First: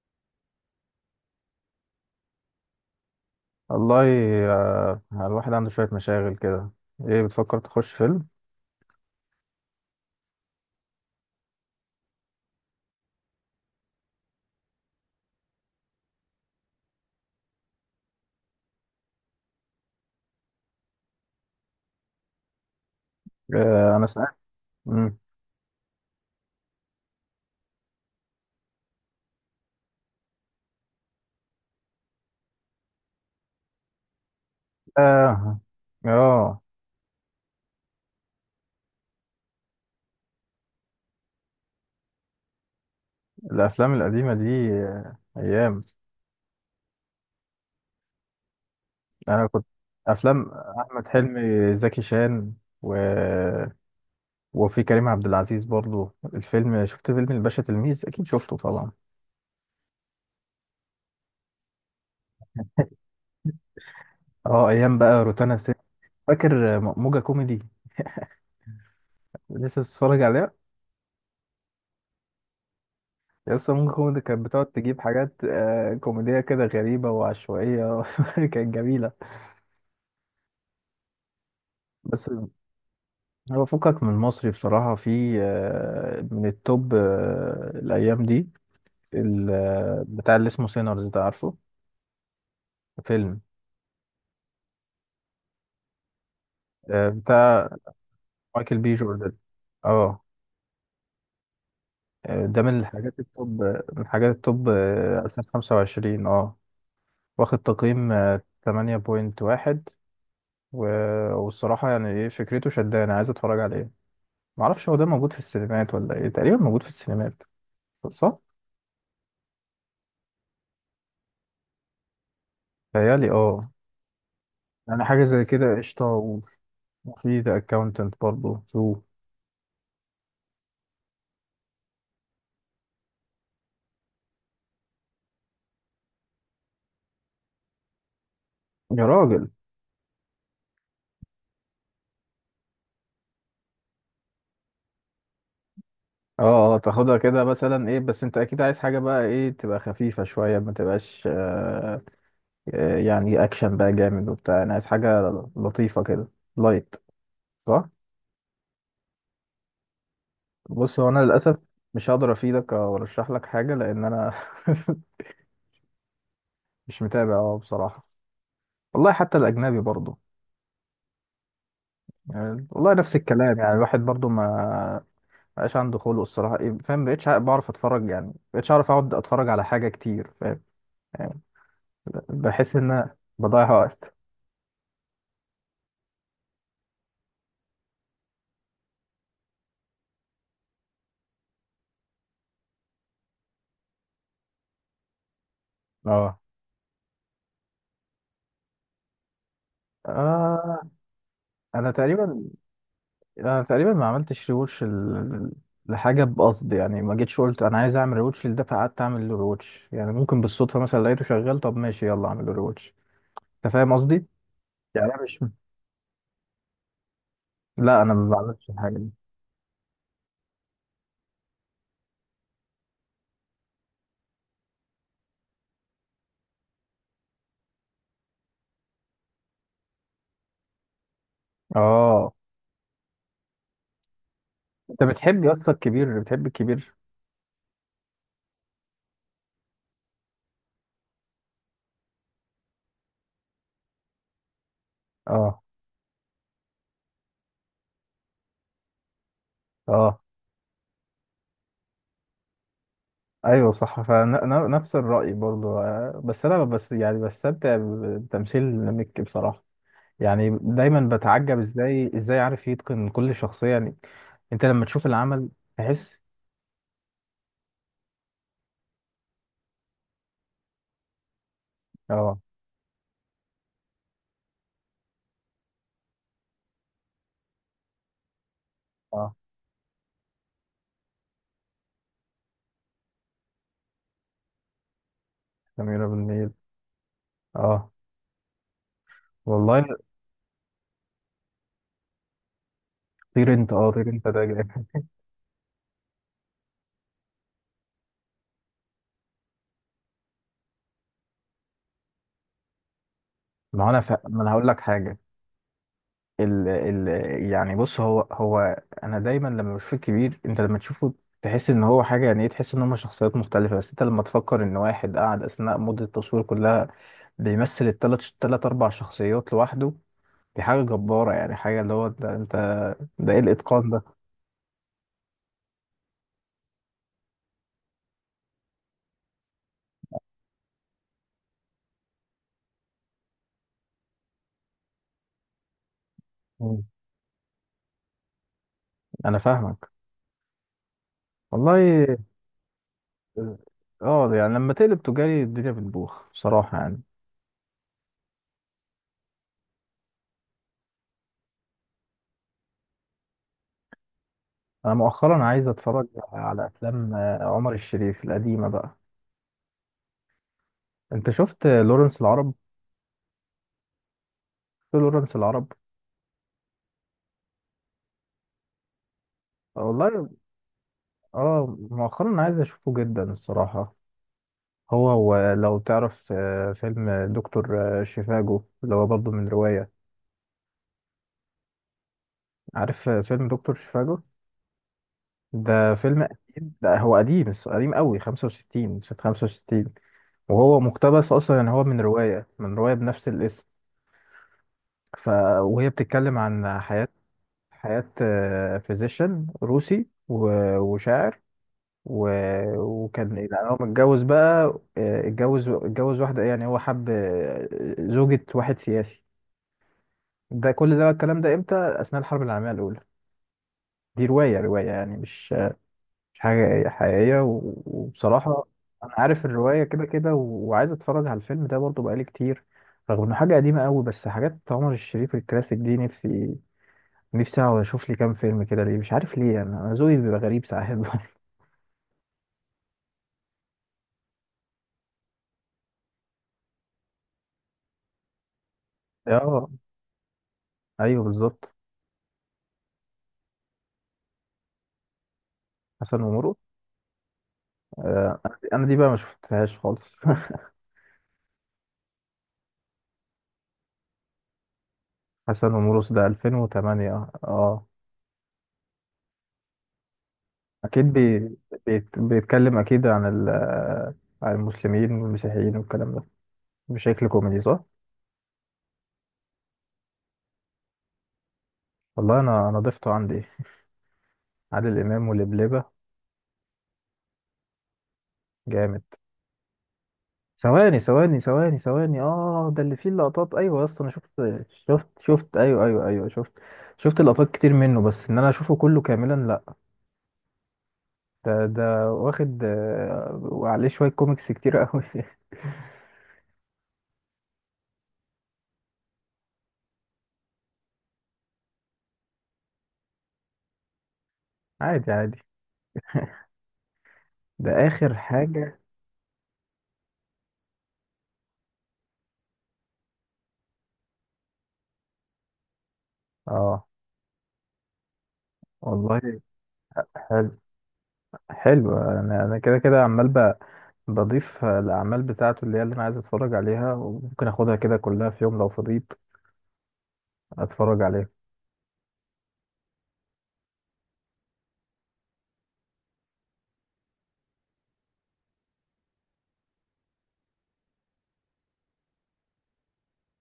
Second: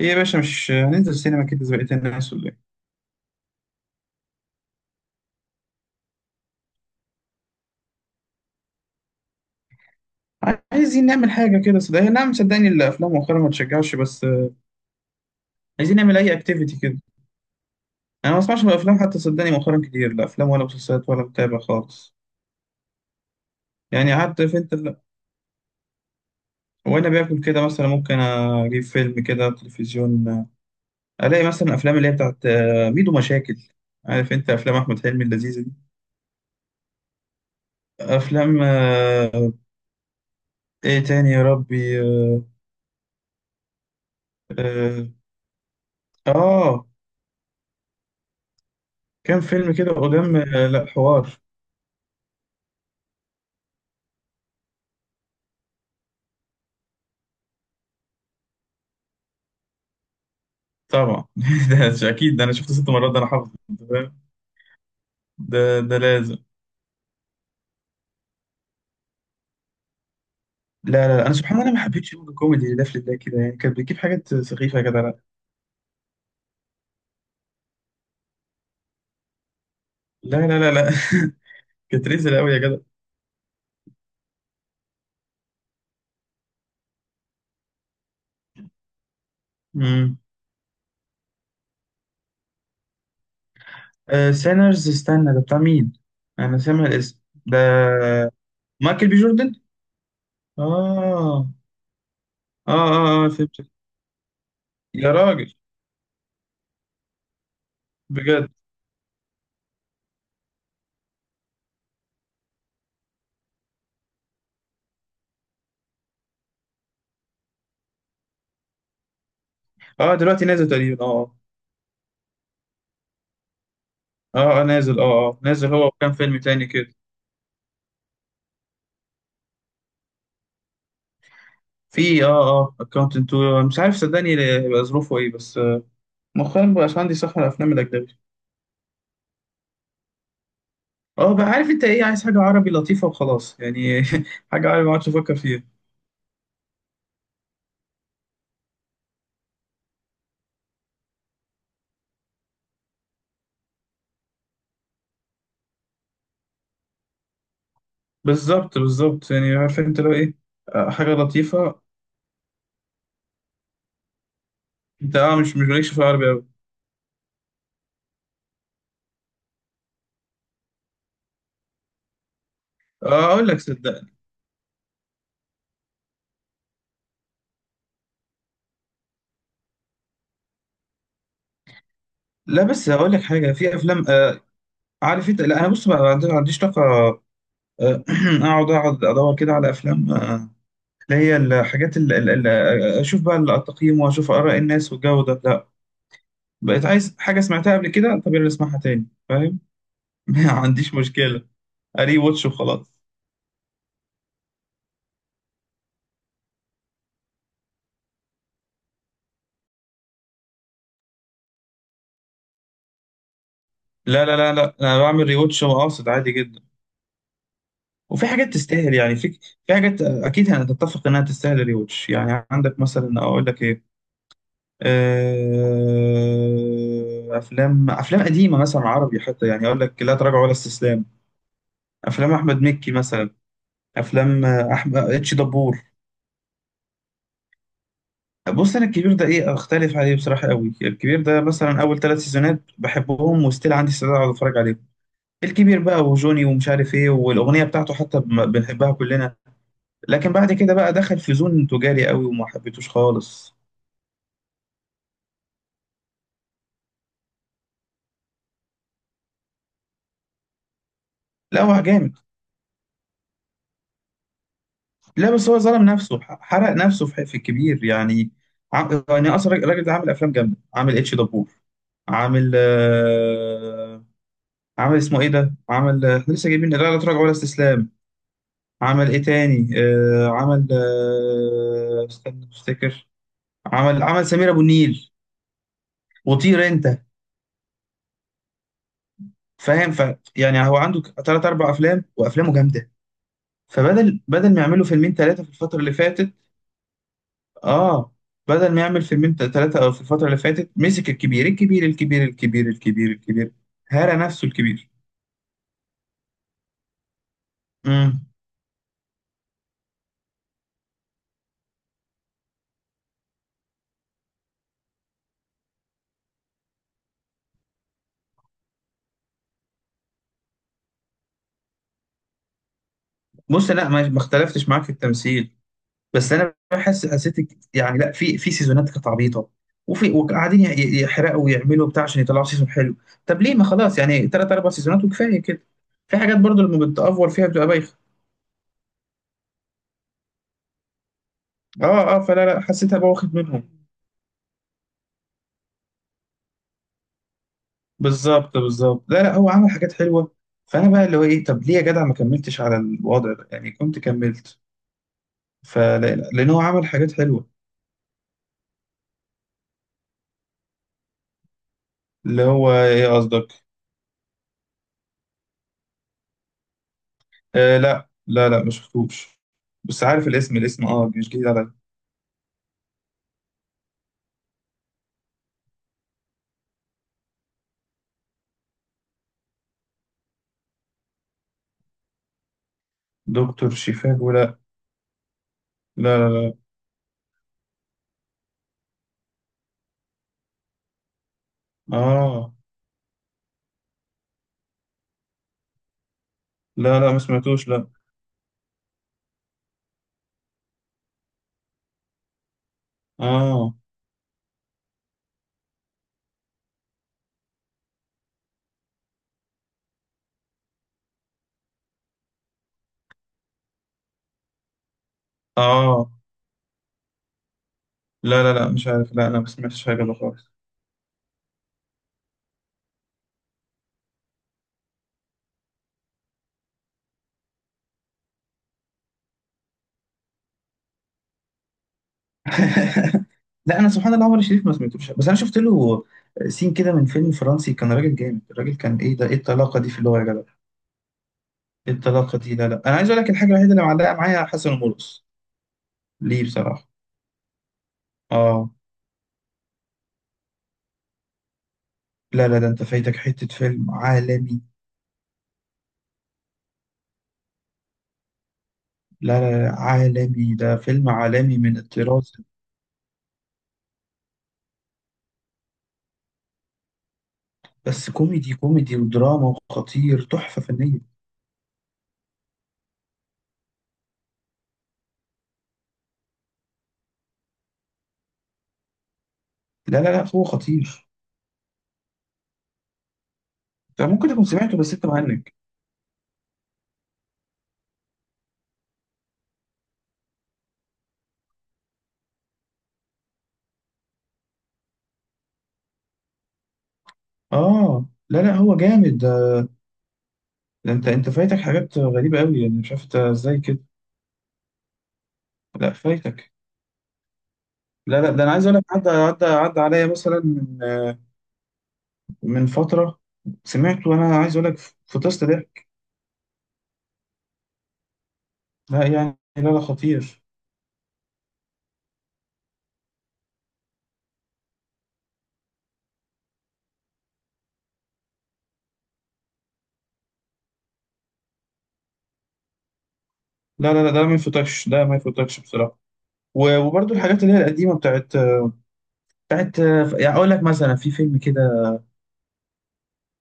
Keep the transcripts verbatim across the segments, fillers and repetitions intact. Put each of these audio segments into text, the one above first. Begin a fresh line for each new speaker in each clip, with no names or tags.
ايه يا باشا، مش هننزل سينما كده زي بقية الناس ولا ايه؟
والله، آه، الواحد عنده شوية مشاغل كده. ايه بتفكر تخش فيلم؟
عايزين نعمل حاجة كده صدقني، نعم، صدقني الأفلام مؤخرا ما تشجعش، بس آه، عايزين نعمل أي أكتيفيتي كده. أنا ما بسمعش الأفلام حتى صدقني، مؤخرا كتير لا أفلام ولا مسلسلات ولا متابع خالص.
آه، انا
يعني
سمعت.
قعدت في أنت ال-
مم.
وأنا باكل كده مثلا، ممكن أجيب فيلم كده على التلفزيون، آه، ألاقي مثلا أفلام اللي هي بتاعت آه، ميدو مشاكل، عارف أنت أفلام أحمد حلمي
اه.
اللذيذة دي،
اه.
أفلام آه، إيه تاني يا ربي.
الافلام القديمة دي
آه.
آه، ايام.
آه، كام
انا كنت
فيلم كده قدام،
افلام
آه، لا
احمد
حوار.
حلمي زكي شان و... وفي كريم عبد العزيز برضو الفيلم، شفت فيلم الباشا تلميذ؟ اكيد شفته طبعا.
طبعا ده ش- اكيد، ده انا شفته ست مرات، ده انا حافظ، انت فاهم.
اه، ايام بقى روتانا
ده
الست،
ده لازم.
فاكر آه، موجة كوميدي؟ لسه بتتفرج عليها؟
لا لا لا، انا سبحان الله، انا ما حبيتش يوم الكوميدي اللي ده، في ده كده يعني
يس،
كانت
ممكن
بتجيب
كوميدي
حاجات
كانت بتقعد
سخيفه يا
تجيب
جدع، لا
حاجات آه، كوميدية كده غريبة وعشوائية كانت جميلة.
لا لا لا, لا. كانت
بس
ريزل قوي يا جدع.
هو فكك من المصري بصراحة، في آه، من التوب آه، الأيام دي، ال- آه،
امم.
بتاع اللي اسمه سينرز، ده عارفه؟ فيلم
سينرز، استنى، ده بتاع مين؟ انا سامع
آه،
الاسم ده.
بتاع مايكل بي
مايكل بي
جوردن.
جوردن.
اه.
اه، اه،
آه، ده
اه،
من الحاجات
اه، فهمت.
التوب، آه، من حاجات التوب
يا
آه،
راجل،
ألفين وخمسة وعشرين. اه. واخد تقييم آه،
بجد.
ثمانية فاصلة واحد. و- والصراحة يعني ايه، فكرته شدانة، عايز اتفرج عليه. معرفش هو ده موجود في السينمات ولا ايه، تقريبا موجود في السينمات، صح؟
اه دلوقتي نازل تقريبا، اه،
تهيألي اه.
اه، اه، آه، نازل،
يعني
اه،
حاجة
اه،
زي
نازل
كده
هو
قشطة،
وكام
و-
فيلم تاني كده.
وفي ذا اكاونتنت برضه شو؟
في، اه، اه اكونت انتو، مش عارف صدقني هيبقى ظروفه ايه، بس مؤخرا مبقاش عندي صح على الافلام الاجنبي.
يا راجل.
اه، بقى عارف انت ايه، عايز حاجه عربي لطيفه وخلاص يعني. حاجه عربي ما اقعدش افكر فيها.
اه اه. تاخدها كده مثلا، ايه، بس انت اكيد عايز حاجة بقى، ايه، تبقى خفيفة شوية ما تبقاش آه آه، يعني اكشن بقى جامد وبتاع. انا عايز حاجة لطيفة كده، لايت، صح؟
بالظبط بالظبط، يعني عارف انت لو ايه، آه،
بص، هو
حاجه
انا للأسف
لطيفه.
مش هقدر افيدك او ارشح لك حاجة، لان انا
انت اه مش مش مالكش في العربي قوي.
مش متابع اه بصراحة. والله حتى الاجنبي برضه، يعني والله نفس
اه، اقول
الكلام.
لك
يعني الواحد
صدقني.
برضو ما بقاش عنده خلق الصراحة، إيه، فاهم؟ بقيتش ع- بعرف اتفرج، يعني ما بقيتش اعرف اقعد اتفرج على حاجة كتير، فاهم؟ يعني
لا
بحس
بس
ان
هقول
أنا
لك حاجه،
بضيع
في افلام،
وقت.
آه عارف انت، لا انا بص بقى، ما عندي- ما عنديش طاقه آه، اقعد اقعد ادور كده على افلام، آه، اللي هي الحاجات اللي اللي اشوف بقى التقييم واشوف اراء الناس والجو ده، لا.
اه.
بقيت عايز حاجه سمعتها قبل كده، طب يلا اسمعها تاني فاهم. ما
آه.
عنديش مشكله.
انا
ري
تقريبا
واتش وخلاص.
انا تقريبا ما عملتش ريوتش ال- لحاجة، بقصد يعني، ما جيتش قلت انا عايز اعمل ريوتش لده فقعدت اعمل له ريوتش، يعني ممكن بالصدفة مثلا لقيته شغال، طب ماشي يلا اعمل له ريوتش. انت فاهم
لا
قصدي؟
لا لا لا، انا
يعني أنا
بعمل ري
مش.
واتش واقصد عادي جدا.
لا، انا
وفي
ما
حاجات
بعملش الحاجة
تستاهل،
دي.
يعني في في حاجات اكيد هنتفق انها تستاهل ري واتش، يعني عندك مثلا اقول لك ايه، آه، افلام، افلام قديمه مثلا عربي حتى، يعني اقول لك لا تراجع ولا استسلام، افلام
اه،
احمد مكي مثلا، افلام احمد
انت
اتش
بتحب يا اسطى
دبور.
الكبير؟ بتحب الكبير؟
بص، انا الكبير ده ايه، اختلف عليه بصراحه قوي. الكبير ده مثلا، اول ثلاث سيزونات بحبهم، وستيل عندي استعداد اقعد اتفرج عليهم.
اه
الكبير بقى، وجوني، ومش عارف ايه، والاغنيه بتاعته حتى بم- بنحبها كلنا،
اه.
لكن بعد كده بقى دخل في زون تجاري قوي وما حبيتوش خالص.
ايوه صح، فنفس الرأي برضو، آه، بس انا، بس يعني، بستمتع بتمثيل مكي بصراحة. يعني دايما بتعجب
لا هو
ازاي
جامد،
ازاي عارف يتقن كل شخصية يعني. انت لما تشوف
لا بس
العمل
هو ظلم
تحس.
نفسه، ح- حرق نفسه في في الكبير يعني. عم... يعني اصلا الراجل ده عامل افلام جامده، عامل اتش دبور،
اه
عامل آه... عامل اسمه ايه ده، عامل آه، لسه جايبين لا لا تراجع ولا استسلام، عمل ايه
اه.
تاني آه... عمل آه... استنى افتكر. عمل، عمل سمير ابو النيل
سميرة بالنيل.
وطير انت،
اه، والله.
فاهم ف يعني هو عنده ثلاث اربع افلام وافلامه جامده.
طير انت، اه، طير
فبدل
انت ده
بدل ما يعملوا
جامد
فيلمين ثلاثه في الفتره اللي فاتت، اه، بدل ما يعمل فيلمين ثلاثه في الفتره اللي فاتت، مسك الكبير الكبير الكبير الكبير الكبير الكبير.
ما هو انا ف...
هرى
ما
نفسه
انا هقول لك
الكبير.
حاجة. ال ال يعني بص، هو
امم.
هو انا دايما لما بشوف الكبير، انت لما تشوفه تحس ان هو حاجه، يعني ايه، تحس ان هم شخصيات مختلفه. بس انت لما تفكر ان واحد قعد اثناء مده التصوير كلها بيمثل الثلاث، ثلاث اربع شخصيات لوحده، دي حاجه جباره يعني. حاجه اللي هو ده، انت ده ايه
بص لا،
الاتقان ده؟
ما ما اختلفتش معاك في التمثيل، بس انا بحس، حسيت ك- يعني لا، في في سيزونات كانت عبيطه، وفي، وقاعدين ي- ي- يحرقوا ويعملوا بتاع عشان يطلعوا سيزون حلو، طب ليه؟ ما خلاص يعني، ثلاث اربع سيزونات وكفايه كده، في حاجات برضو
مم.
لما بتأفور فيها بتبقى بايخه.
انا فاهمك، والله.
اه، اه، فلا لا حسيتها بقى واخد منهم.
اه يعني لما تقلب تجاري الدنيا بتبوخ بصراحه يعني.
بالظبط بالظبط، لا لا، هو عمل حاجات حلوه. فانا بقى اللي هو ايه، طب ليه يا جدع ما كملتش على الوضع ده يعني، كنت كملت.
انا مؤخرا عايز
فلا
اتفرج
لا، لان هو
على
عمل حاجات
افلام آه،
حلوه.
عمر الشريف القديمه بقى. انت شفت لورنس
اللي
العرب؟
هو ايه قصدك؟
في لورنس العرب،
آه، لا لا لا ما شفتوش، بس عارف
والله.
الاسم، الاسم اه مش جديد عليا.
اه مؤخرا عايز اشوفه جدا الصراحة. هو هو لو تعرف آه، فيلم دكتور آه، شيفاجو، اللي هو برضه من رواية. عارف آه، فيلم
دكتور
دكتور شيفاجو؟
شيفاجو، لا
ده
لا.
فيلم
لا
قديم، ده هو قديم الص- قديم قوي، خمسة وستين سنة، خمسة وستين. وهو مقتبس اصلا، يعني هو
لا.
من رواية،
اه،
من رواية بنفس الاسم. ف وهي بتتكلم عن
لا
حياة،
لا ما سمعتوش، لا.
حياة فيزيشن روسي و- وشاعر و... وكان، يعني
اه،
هو متجوز بقى، آه، اتجوز اتجوز واحدة، يعني هو حب آه، زوجة واحد سياسي. ده كل ده الكلام ده امتى؟ أثناء الحرب العالمية الأولى. دي رواية، رواية يعني مش
اه.
مش حاجة حقيقية. و-
لا لا
وبصراحة
لا مش
أنا
عارف، لا انا
عارف
ما
الرواية
سمعتش حاجه
كده
ده
كده،
خالص.
و- وعايز أتفرج على الفيلم ده برضه بقالي كتير، رغم إنه حاجة قديمة قوي. بس حاجات عمر الشريف الكلاسيك دي، نفسي، نفسي أقعد أشوف لي كام فيلم كده. ليه؟ مش عارف ليه. أنا أنا ذوقي بيبقى غريب ساعات برضه.
لا انا سبحان الله، عمر الشريف ما سمعتوش، بس انا شفت له سين كده من فيلم فرنسي، كان راجل جامد الراجل، كان ايه ده، ايه
آه،
الطلاقه دي في اللغه يا جدع؟
أيوه بالظبط.
ايه الطلاقه دي؟ لا لا، انا عايز اقول لك الحاجه الوحيده اللي معلقه معايا، حسن ومرقص
حسن
ليه
ومرقص؟
بصراحه.
آه، انا دي،
اه،
أنا دي بقى ما شفتهاش خالص
لا لا، ده انت فايتك حته فيلم عالمي.
حسن ومرقص ده ألفين وثمانية. اه.
لا لا لا، عالمي، ده فيلم
اكيد بي...
عالمي من
بيت...
الطراز.
بيتكلم اكيد عن ال... آه، عن المسلمين والمسيحيين والكلام ده بشكل كوميدي، صح؟
بس كوميدي، كوميدي ودراما وخطير، تحفه فنيه.
والله انا، انا ضفته عندي عادل امام ولبلبة، جامد.
لا لا لا، هو
ثواني
خطير.
ثواني ثواني ثواني، اه، ده اللي فيه اللقطات. ايوه يا اسطى
انت
انا
ممكن
شفت،
تكون سمعته، بس
شفت
انت مهنج.
شفت ايوه ايوه ايوه، شفت. شفت لقطات كتير منه، بس ان انا اشوفه كله كاملا لا. ده ده واخد آه، وعليه شويه كوميكس كتير قوي
اه، لا لا، هو جامد ده، ده انت انت فايتك حاجات غريبه قوي يعني، مش عارف انت ازاي كده.
عادي عادي.
لا فايتك.
ده اخر
لا لا، ده انا عايز اقول
حاجة.
لك، عدى، عدى عدى عليا مثلا من من فتره، سمعته وانا عايز اقول لك، فطست ضحك.
اه
لا
والله.
يعني لا لا، خطير.
حلو. حلو، انا انا كده كده عمال ب- بضيف الاعمال بتاعته اللي هي، اللي انا عايز اتفرج عليها، وممكن اخدها كده كلها في يوم لو فضيت اتفرج عليها.
لا لا لا، ده ما يفوتكش، ده ما يفوتكش بصراحه. و- وبرضه الحاجات اللي هي القديمه بتاعت، بتاعت يعني، اقول لك مثلا، في فيلم كده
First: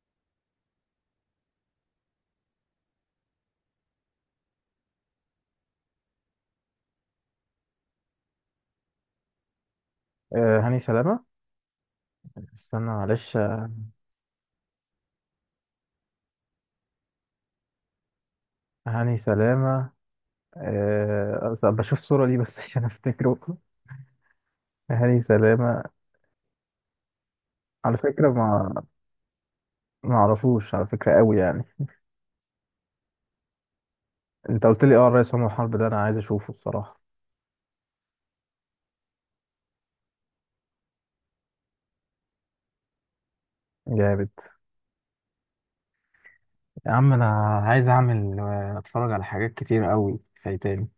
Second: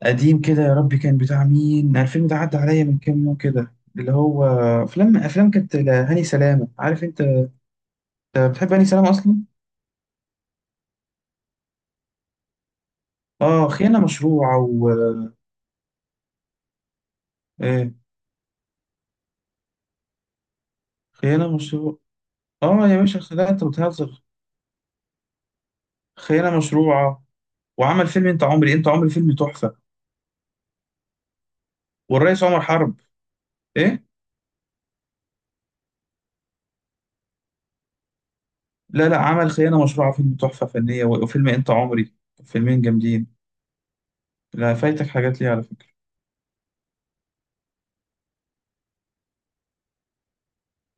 قديم كده يا ربي كان بتاع مين؟ أنا الفيلم ده عدى عليا من كام يوم كده، اللي هو افلام، افلام كانت لهاني سلامه، عارف انت بتحب هاني سلامه اصلا؟
آه، هاني سلامة. استنى معلش.
اه، خيانه مشروعه و إيه؟
هاني سلامة.
خيانه
آه أصل
مشروعه.
بشوف صورة ليه بس عشان
اه يا باشا،
افتكره.
خدعت، انت بتهزر.
هاني سلامة،
خيانه مشروعه،
على
وعمل فيلم
فكرة،
انت عمري،
ما
انت عمري فيلم تحفه،
ما اعرفوش على فكرة، قوي يعني.
والرئيس عمر حرب. ايه؟
انت قلت لي اه الرئيس عمر حرب، ده انا عايز اشوفه الصراحة،
لا لا، عمل خيانه مشروعه فيلم تحفه فنيه، وفيلم انت عمري، فيلمين جامدين.
جامد.
لا فايتك حاجات ليه على فكره
يا عم، انا عايز اعمل آه، اتفرج على حاجات كتير قوي فايتاني.